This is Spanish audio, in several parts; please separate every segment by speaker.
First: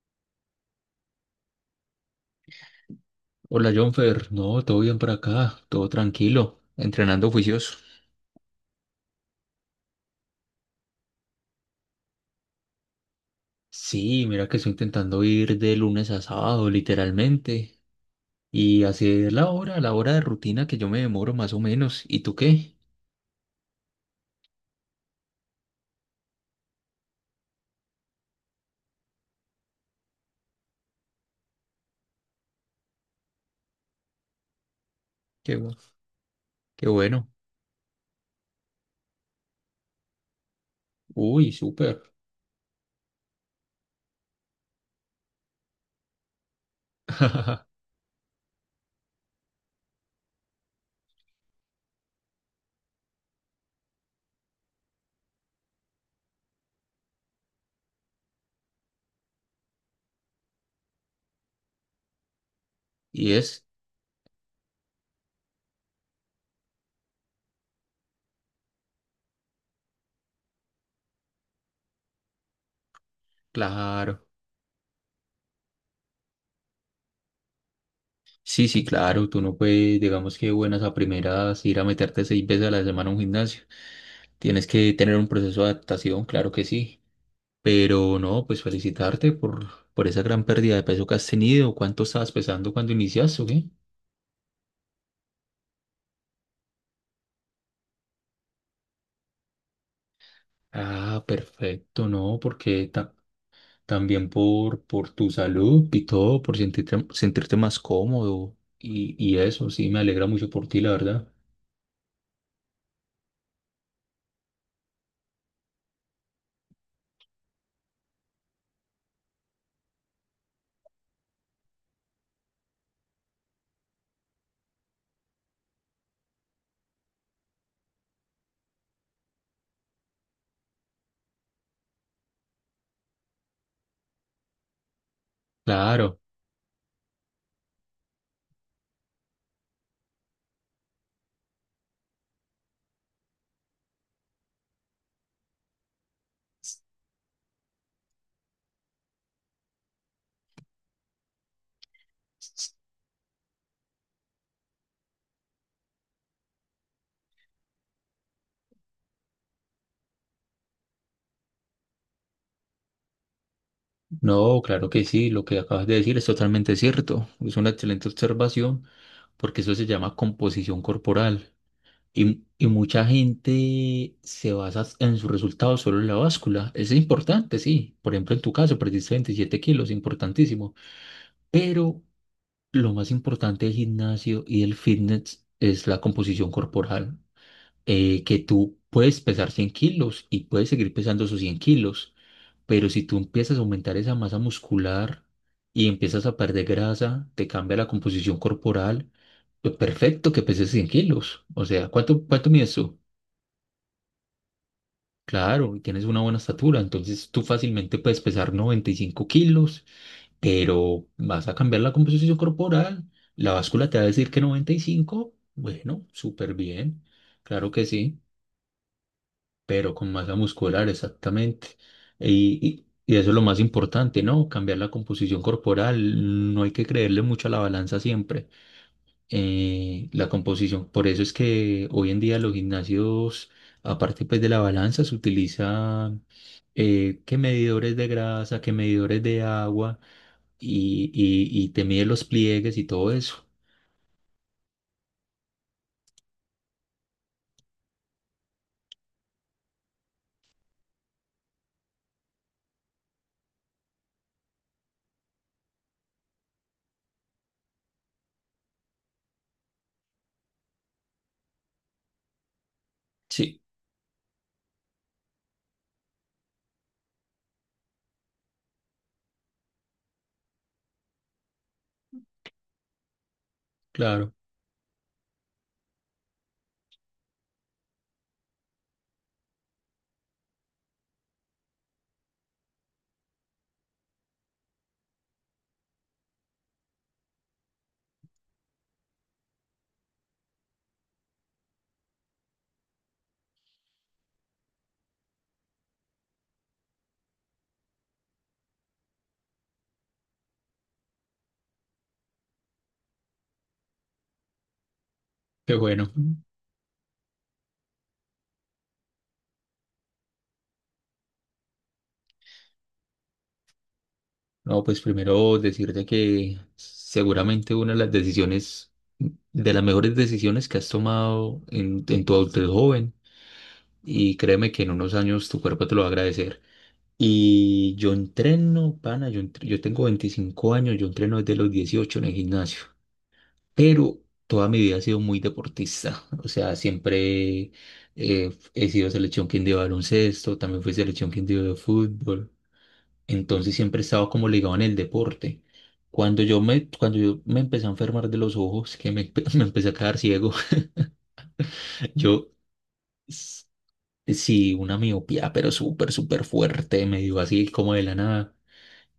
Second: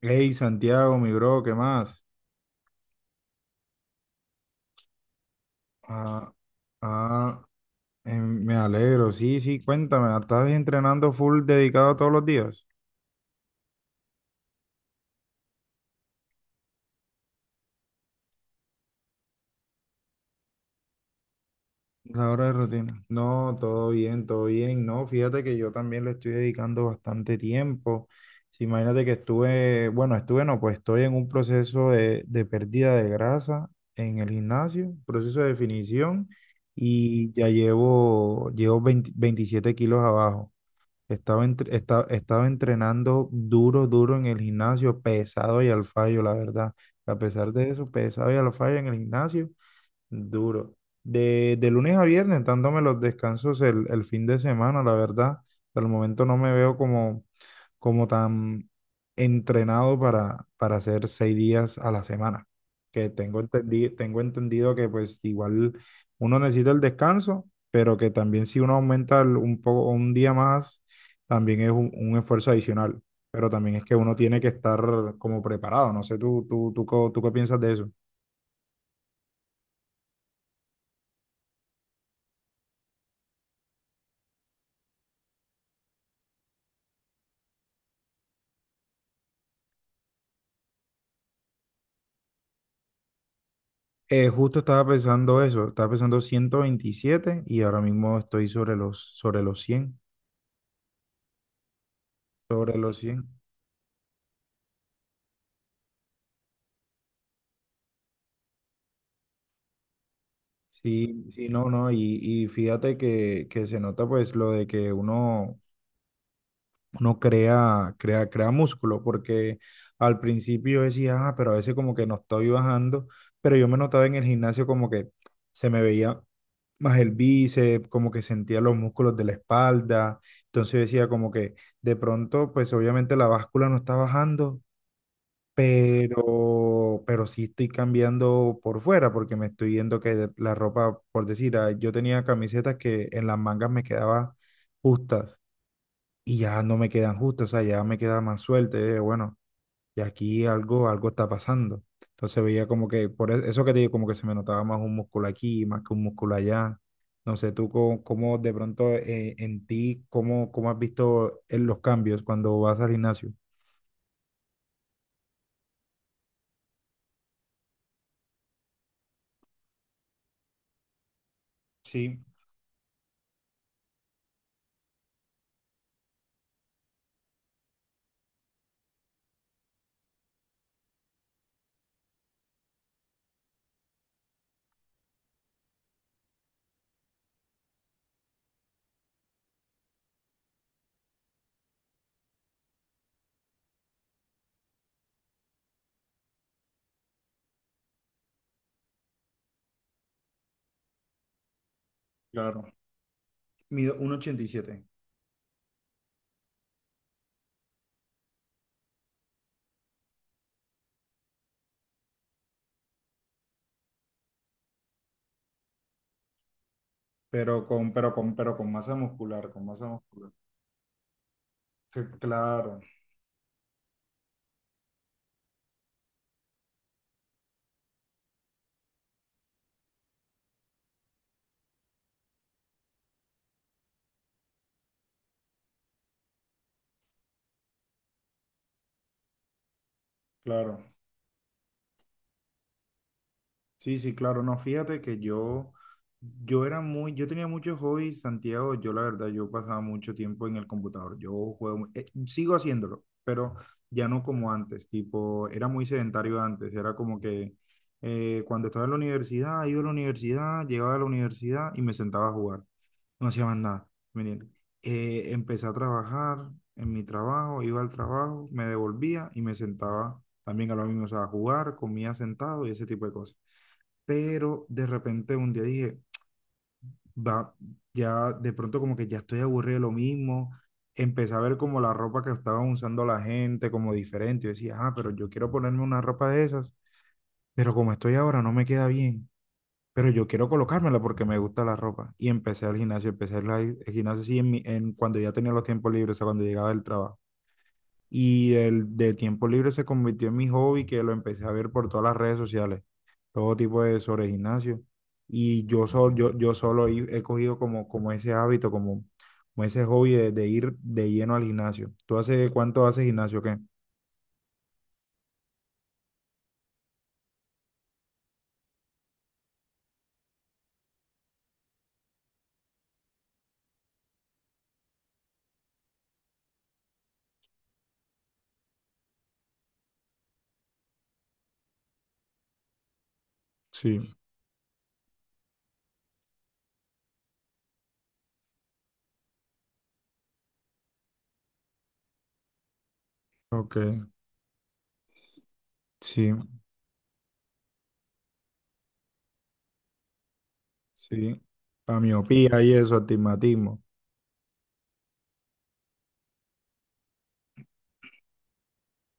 Speaker 1: Hey, Santiago, mi bro, ¿qué más?
Speaker 2: Hola Jonfer, no, todo bien por acá, todo
Speaker 1: Ah,
Speaker 2: tranquilo, entrenando
Speaker 1: ah,
Speaker 2: juicioso.
Speaker 1: Me alegro, sí, sí, cuéntame, ¿estás entrenando full dedicado todos los días?
Speaker 2: Sí, mira que estoy intentando ir de lunes a sábado, literalmente, y hacer la hora de rutina que yo me demoro más o menos. ¿Y
Speaker 1: La
Speaker 2: tú
Speaker 1: hora de
Speaker 2: qué?
Speaker 1: rutina. No, todo bien, no, fíjate que yo también le estoy dedicando bastante tiempo. Sí, imagínate que estuve, bueno, estuve, no, pues estoy en un proceso de pérdida de grasa en el gimnasio, proceso de
Speaker 2: Qué, bu-
Speaker 1: definición,
Speaker 2: qué bueno.
Speaker 1: y ya llevo, llevo 20 27 kilos abajo. Estaba,
Speaker 2: Uy,
Speaker 1: entre-
Speaker 2: súper.
Speaker 1: esta- estaba entrenando duro, duro en el gimnasio, pesado y al fallo, la verdad. A pesar de eso, pesado y al fallo en el gimnasio. Duro. De lunes a viernes, dándome los descansos el fin de semana, la verdad. Al momento no me veo como tan entrenado para hacer 6 días a la semana. Que
Speaker 2: Y
Speaker 1: tengo
Speaker 2: es,
Speaker 1: entendido, tengo entendido que pues igual uno necesita el descanso, pero que también si uno aumenta un poco, un día más, también es un esfuerzo adicional. Pero también es que uno
Speaker 2: claro.
Speaker 1: tiene que estar como preparado. No sé, tú qué piensas de eso.
Speaker 2: Sí, sí, claro, tú no puedes, digamos que buenas a primeras, ir a meterte seis veces a la semana a un gimnasio. Tienes que tener un proceso de adaptación, claro que sí. Pero no, pues felicitarte por, esa gran pérdida de peso que has tenido. ¿Cuánto estabas pesando cuando iniciaste o qué?
Speaker 1: Justo estaba pensando eso, estaba pensando 127 y ahora mismo estoy sobre los, sobre los cien
Speaker 2: Ah, perfecto, no,
Speaker 1: sobre
Speaker 2: porque
Speaker 1: los cien
Speaker 2: también por tu salud y todo, por sentirte más cómodo y eso, sí, me alegra mucho por ti, la
Speaker 1: Sí,
Speaker 2: verdad.
Speaker 1: sí, no, no, y fíjate que se nota pues lo de que uno crea músculo, porque al principio yo decía, ah, pero a veces como que no estoy bajando, pero yo me notaba en el gimnasio como que se me veía más el bíceps, como que sentía los músculos de la espalda, entonces yo decía como que. De pronto, pues obviamente la báscula no está bajando,
Speaker 2: Claro,
Speaker 1: pero sí estoy cambiando por fuera porque me estoy viendo que la ropa, por decir, ah, yo tenía camisetas que en las mangas me quedaban justas y ya no me quedan justas, o sea, ya me queda más suelta, bueno, y aquí algo está pasando. Entonces veía como que, por eso que te digo, como que se me notaba más un músculo aquí, más que un músculo allá. No sé, tú cómo de pronto en ti, cómo has visto los cambios cuando vas al gimnasio.
Speaker 2: no, claro que sí, lo que acabas de decir es totalmente cierto. Es una excelente observación porque eso se llama composición corporal.
Speaker 1: Sí,
Speaker 2: Y mucha gente se basa en sus resultados solo en la báscula. Es importante, sí. Por ejemplo, en tu caso, perdiste 27 kilos, importantísimo. Pero lo más importante del gimnasio y del fitness es la composición corporal. Que tú puedes pesar 100 kilos y puedes seguir pesando esos 100 kilos. Pero si tú empiezas a aumentar esa masa muscular y empiezas a perder grasa, te cambia la composición corporal. Pues perfecto que peses 100 kilos. O sea, ¿cuánto
Speaker 1: claro.
Speaker 2: mides tú?
Speaker 1: Mido 1,87
Speaker 2: Claro, y tienes una buena estatura, entonces tú fácilmente puedes pesar 95 kilos, pero vas a cambiar la composición corporal, la báscula te va a decir que 95, bueno, súper bien,
Speaker 1: pero
Speaker 2: claro que
Speaker 1: con, pero
Speaker 2: sí,
Speaker 1: con, pero con masa muscular, con masa
Speaker 2: pero con
Speaker 1: muscular.
Speaker 2: masa muscular, exactamente.
Speaker 1: Claro,
Speaker 2: Y eso es lo más importante, ¿no? Cambiar la composición corporal, no hay que creerle mucho a la balanza siempre. La composición, por eso es que hoy en día los gimnasios, aparte pues de la balanza, se utiliza qué medidores de grasa, qué medidores de agua
Speaker 1: claro.
Speaker 2: y te mide los pliegues y todo eso.
Speaker 1: Sí, sí, claro, no, fíjate que yo, yo tenía muchos hobbies, Santiago, yo la verdad, yo pasaba mucho tiempo en el computador, yo juego, sigo haciéndolo, pero ya no como antes, tipo, era muy sedentario antes, era como que cuando estaba en la universidad, iba a la universidad, llegaba a la universidad y me sentaba a jugar, no hacía más
Speaker 2: Sí,
Speaker 1: nada, ¿me entiendes? Empecé a trabajar en mi trabajo, iba al trabajo, me devolvía y me sentaba también a lo mismo, o sea, a jugar, comía sentado y ese tipo de cosas.
Speaker 2: claro,
Speaker 1: Pero de repente un día dije, va, ya de pronto como que ya estoy aburrido de lo mismo, empecé a ver como la ropa que estaban usando la gente, como diferente, yo decía, ah, pero yo quiero ponerme una ropa de esas, pero como estoy ahora no me queda bien, pero yo quiero colocármela porque me gusta la ropa, y empecé al gimnasio, sí, cuando ya tenía los tiempos libres, o sea, cuando llegaba del trabajo. Y el de tiempo libre se convirtió en mi hobby, que lo empecé a ver por todas las redes sociales, todo tipo de sobre gimnasio. Y
Speaker 2: qué
Speaker 1: yo,
Speaker 2: bueno.
Speaker 1: yo solo he cogido como, como ese hábito, como ese hobby de ir de lleno al gimnasio. ¿Tú hace cuánto haces gimnasio? ¿O qué?
Speaker 2: No, pues primero decirte que seguramente una de las decisiones, de las mejores decisiones que has tomado en tu adultez joven y créeme que en unos años tu cuerpo te lo va a agradecer. Y yo entreno, pana, yo tengo 25 años, yo entreno desde los 18 en el gimnasio.
Speaker 1: Sí,
Speaker 2: Pero toda mi vida he sido muy deportista. O sea, siempre he sido selección Quindío de baloncesto, también fui selección Quindío de fútbol. Entonces
Speaker 1: ok,
Speaker 2: siempre he estado como ligado en el deporte.
Speaker 1: sí,
Speaker 2: Cuando yo me empecé a enfermar de los ojos, que me, me empecé a quedar ciego,
Speaker 1: sí. La
Speaker 2: yo
Speaker 1: miopía y eso,
Speaker 2: s-
Speaker 1: astigmatismo.
Speaker 2: sí, una miopía, pero súper, súper fuerte, me dio así como de la nada.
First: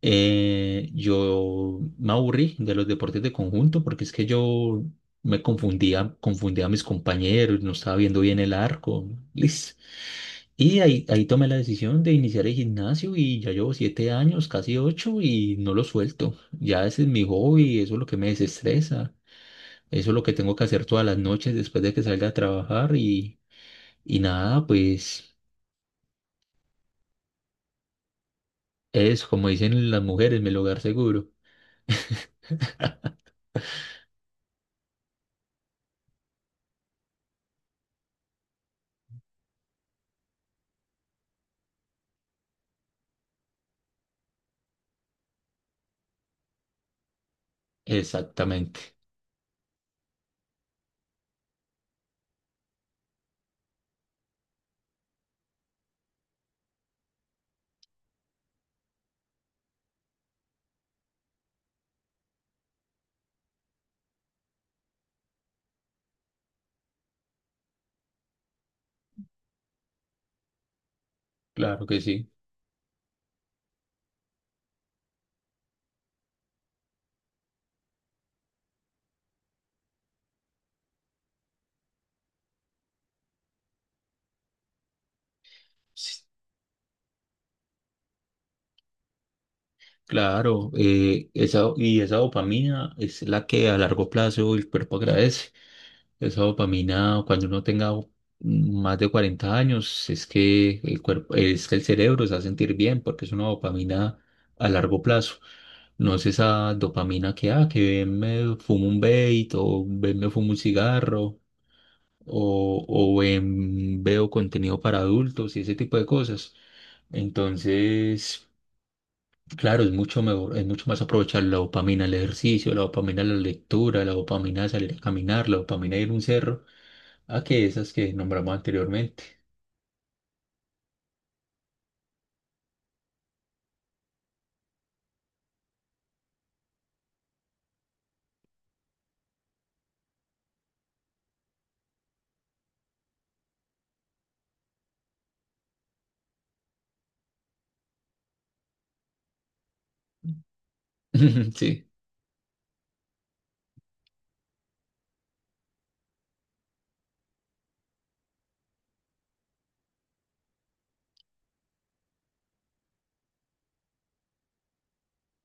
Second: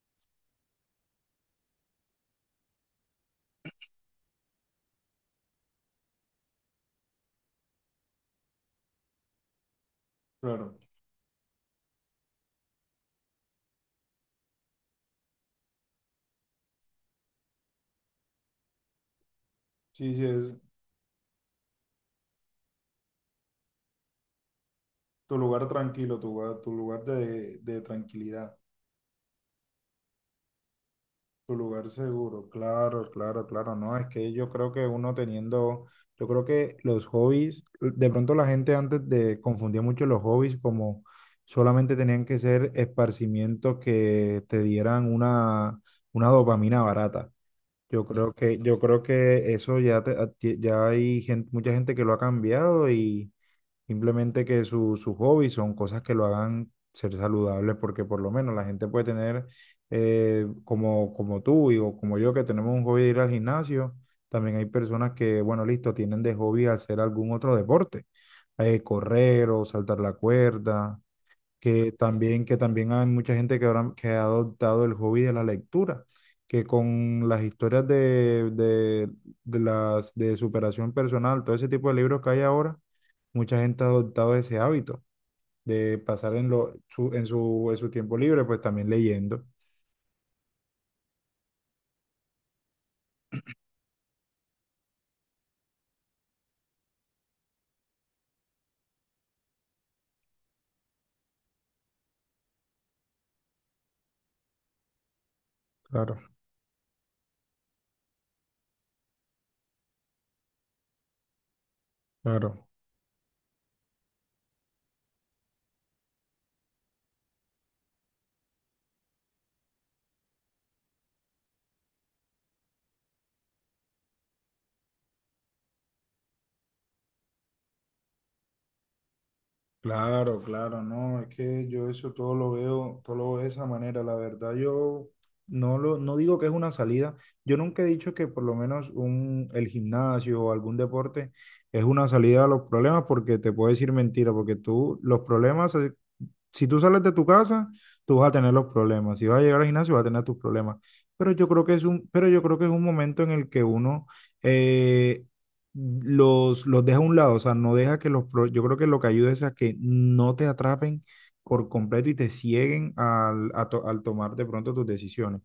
Speaker 2: Yo me aburrí de los deportes de conjunto porque es que yo me confundía a mis compañeros, no estaba viendo bien el arco, lis.
Speaker 1: Claro,
Speaker 2: Y ahí tomé la decisión de iniciar el gimnasio y ya llevo 7 años, casi ocho, y no lo suelto. Ya ese es mi hobby, eso es lo que me desestresa, eso
Speaker 1: sí,
Speaker 2: es
Speaker 1: sí,
Speaker 2: lo que
Speaker 1: es
Speaker 2: tengo que hacer todas las noches después de que salga a trabajar y nada,
Speaker 1: tu
Speaker 2: pues
Speaker 1: lugar tranquilo, tu lugar de tranquilidad.
Speaker 2: es como dicen las mujeres, mi lugar seguro.
Speaker 1: Tu lugar seguro, claro, claro, claro, no, es que yo creo que uno teniendo, yo creo que los hobbies, de pronto la gente antes de confundía mucho los hobbies como solamente tenían que ser esparcimientos que te dieran una dopamina barata. Yo creo que, yo
Speaker 2: Exactamente,
Speaker 1: creo que eso ya, ya hay gente, mucha gente que lo ha cambiado y simplemente sus hobbies son cosas que lo hagan ser saludable, porque por lo menos la gente puede tener, como tú y, o como yo, que tenemos un hobby de ir al gimnasio. También hay personas que, bueno, listo, tienen de hobby hacer algún otro deporte, correr o saltar la cuerda,
Speaker 2: claro
Speaker 1: que
Speaker 2: que sí.
Speaker 1: también, que también hay mucha gente que, ahora, que ha adoptado el hobby de la lectura, que con las historias de superación personal, todo ese tipo de libros que hay ahora mucha gente ha adoptado ese hábito de
Speaker 2: Sí,
Speaker 1: pasar en, lo, su, en, su, en su tiempo libre, pues también leyendo.
Speaker 2: claro, y esa dopamina es la que a largo plazo el cuerpo agradece. Esa dopamina, cuando uno tenga más de 40 años, es que el cuerpo, es que el cerebro se va a sentir bien porque es una dopamina a largo plazo. No
Speaker 1: Claro,
Speaker 2: es esa dopamina que, ah, que ven, me fumo un vape o ven, me fumo un cigarro
Speaker 1: claro.
Speaker 2: o ven, veo contenido para adultos y ese tipo de cosas. Entonces... Claro, es mucho mejor, es mucho más aprovechar la dopamina al ejercicio, la dopamina a la lectura, la dopamina a salir a caminar, la dopamina a ir a un cerro, a que esas que nombramos anteriormente.
Speaker 1: Claro, claro, no, es que yo eso todo lo veo de esa manera. La verdad, yo no lo, no digo que es una salida. Yo nunca he dicho que por lo menos el gimnasio o algún deporte es una salida a los problemas, porque te puedo decir mentira, porque tú, los problemas, si tú sales de tu casa, tú vas a tener los problemas. Si vas a llegar al gimnasio, vas a tener tus problemas.
Speaker 2: Sí,
Speaker 1: Pero yo creo que es un momento en el que uno eh, los deja a un lado. O sea, no deja que los. Yo creo que lo que ayuda es a que no te atrapen por completo y te cieguen al tomar de pronto tus decisiones.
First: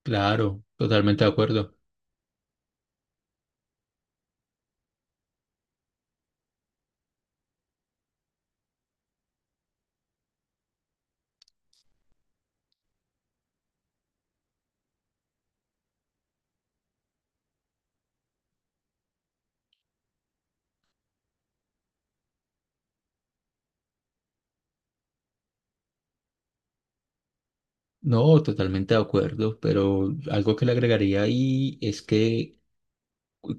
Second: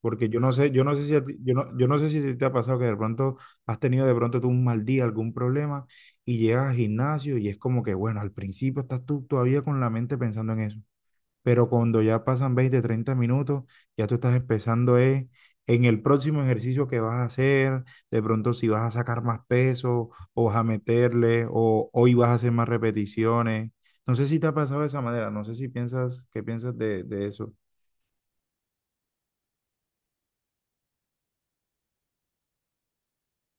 Speaker 1: Porque
Speaker 2: claro,
Speaker 1: yo no sé si a
Speaker 2: totalmente de
Speaker 1: ti- yo no,
Speaker 2: acuerdo.
Speaker 1: yo no sé si te ha pasado que de pronto has tenido de pronto tú un mal día, algún problema y llegas al gimnasio y es como que, bueno, al principio estás tú todavía con la mente pensando en eso, pero cuando ya pasan 20 30 minutos, ya tú estás empezando en el próximo ejercicio que vas a hacer, de pronto si vas a sacar más peso o vas a meterle o hoy vas a hacer más repeticiones. No sé si te ha pasado de esa manera, no sé si piensas, qué piensas de eso.
Speaker 2: No, totalmente de acuerdo, pero algo que le agregaría ahí es que,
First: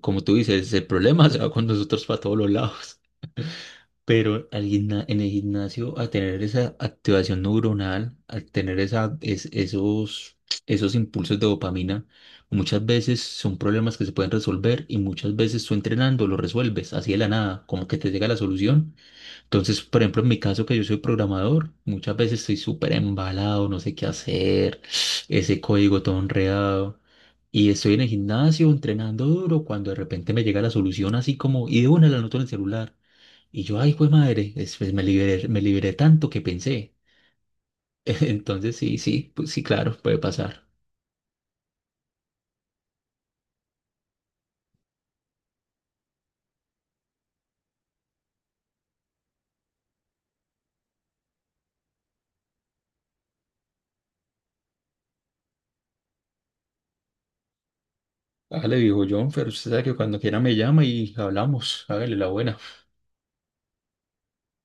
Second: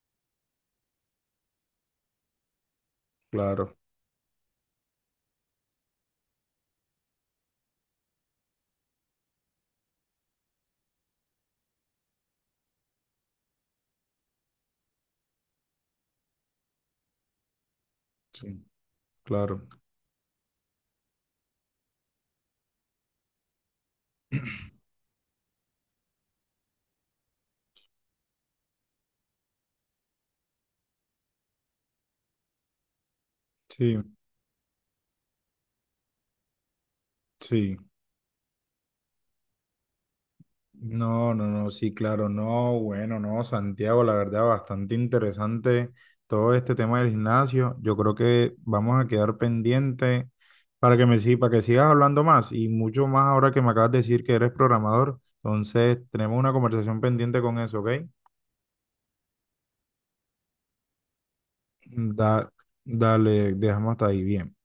Speaker 2: como tú dices, el problema se va con nosotros para todos los lados.
Speaker 1: Claro,
Speaker 2: Pero en el gimnasio, al tener esa activación neuronal, al tener esos impulsos de dopamina, muchas veces son problemas que se pueden resolver y muchas veces tú entrenando lo resuelves así de la nada, como que te llega la
Speaker 1: sí,
Speaker 2: solución.
Speaker 1: claro,
Speaker 2: Entonces, por ejemplo, en mi caso que yo soy programador, muchas veces estoy súper embalado, no sé qué hacer, ese código todo enredado. Y estoy en el gimnasio entrenando duro cuando de repente me llega la solución así como, y de una la anoto en el celular. Y yo, ay,
Speaker 1: sí,
Speaker 2: pues madre, después me liberé tanto que pensé.
Speaker 1: sí.
Speaker 2: Entonces, sí, sí, pues sí, claro, puede pasar.
Speaker 1: No, no, no, sí, claro, no, bueno, no, Santiago, la verdad, bastante interesante todo este tema del gimnasio. Yo creo que vamos a quedar pendiente para que me sigas, para que sigas hablando más y mucho más ahora que me acabas de decir que eres programador. Entonces, tenemos una conversación pendiente con eso, ¿ok?
Speaker 2: Hágale, viejo John, pero usted sabe que cuando quiera me llama y hablamos. Hágale la
Speaker 1: Da-
Speaker 2: buena.
Speaker 1: Dale, dejamos hasta ahí, bien.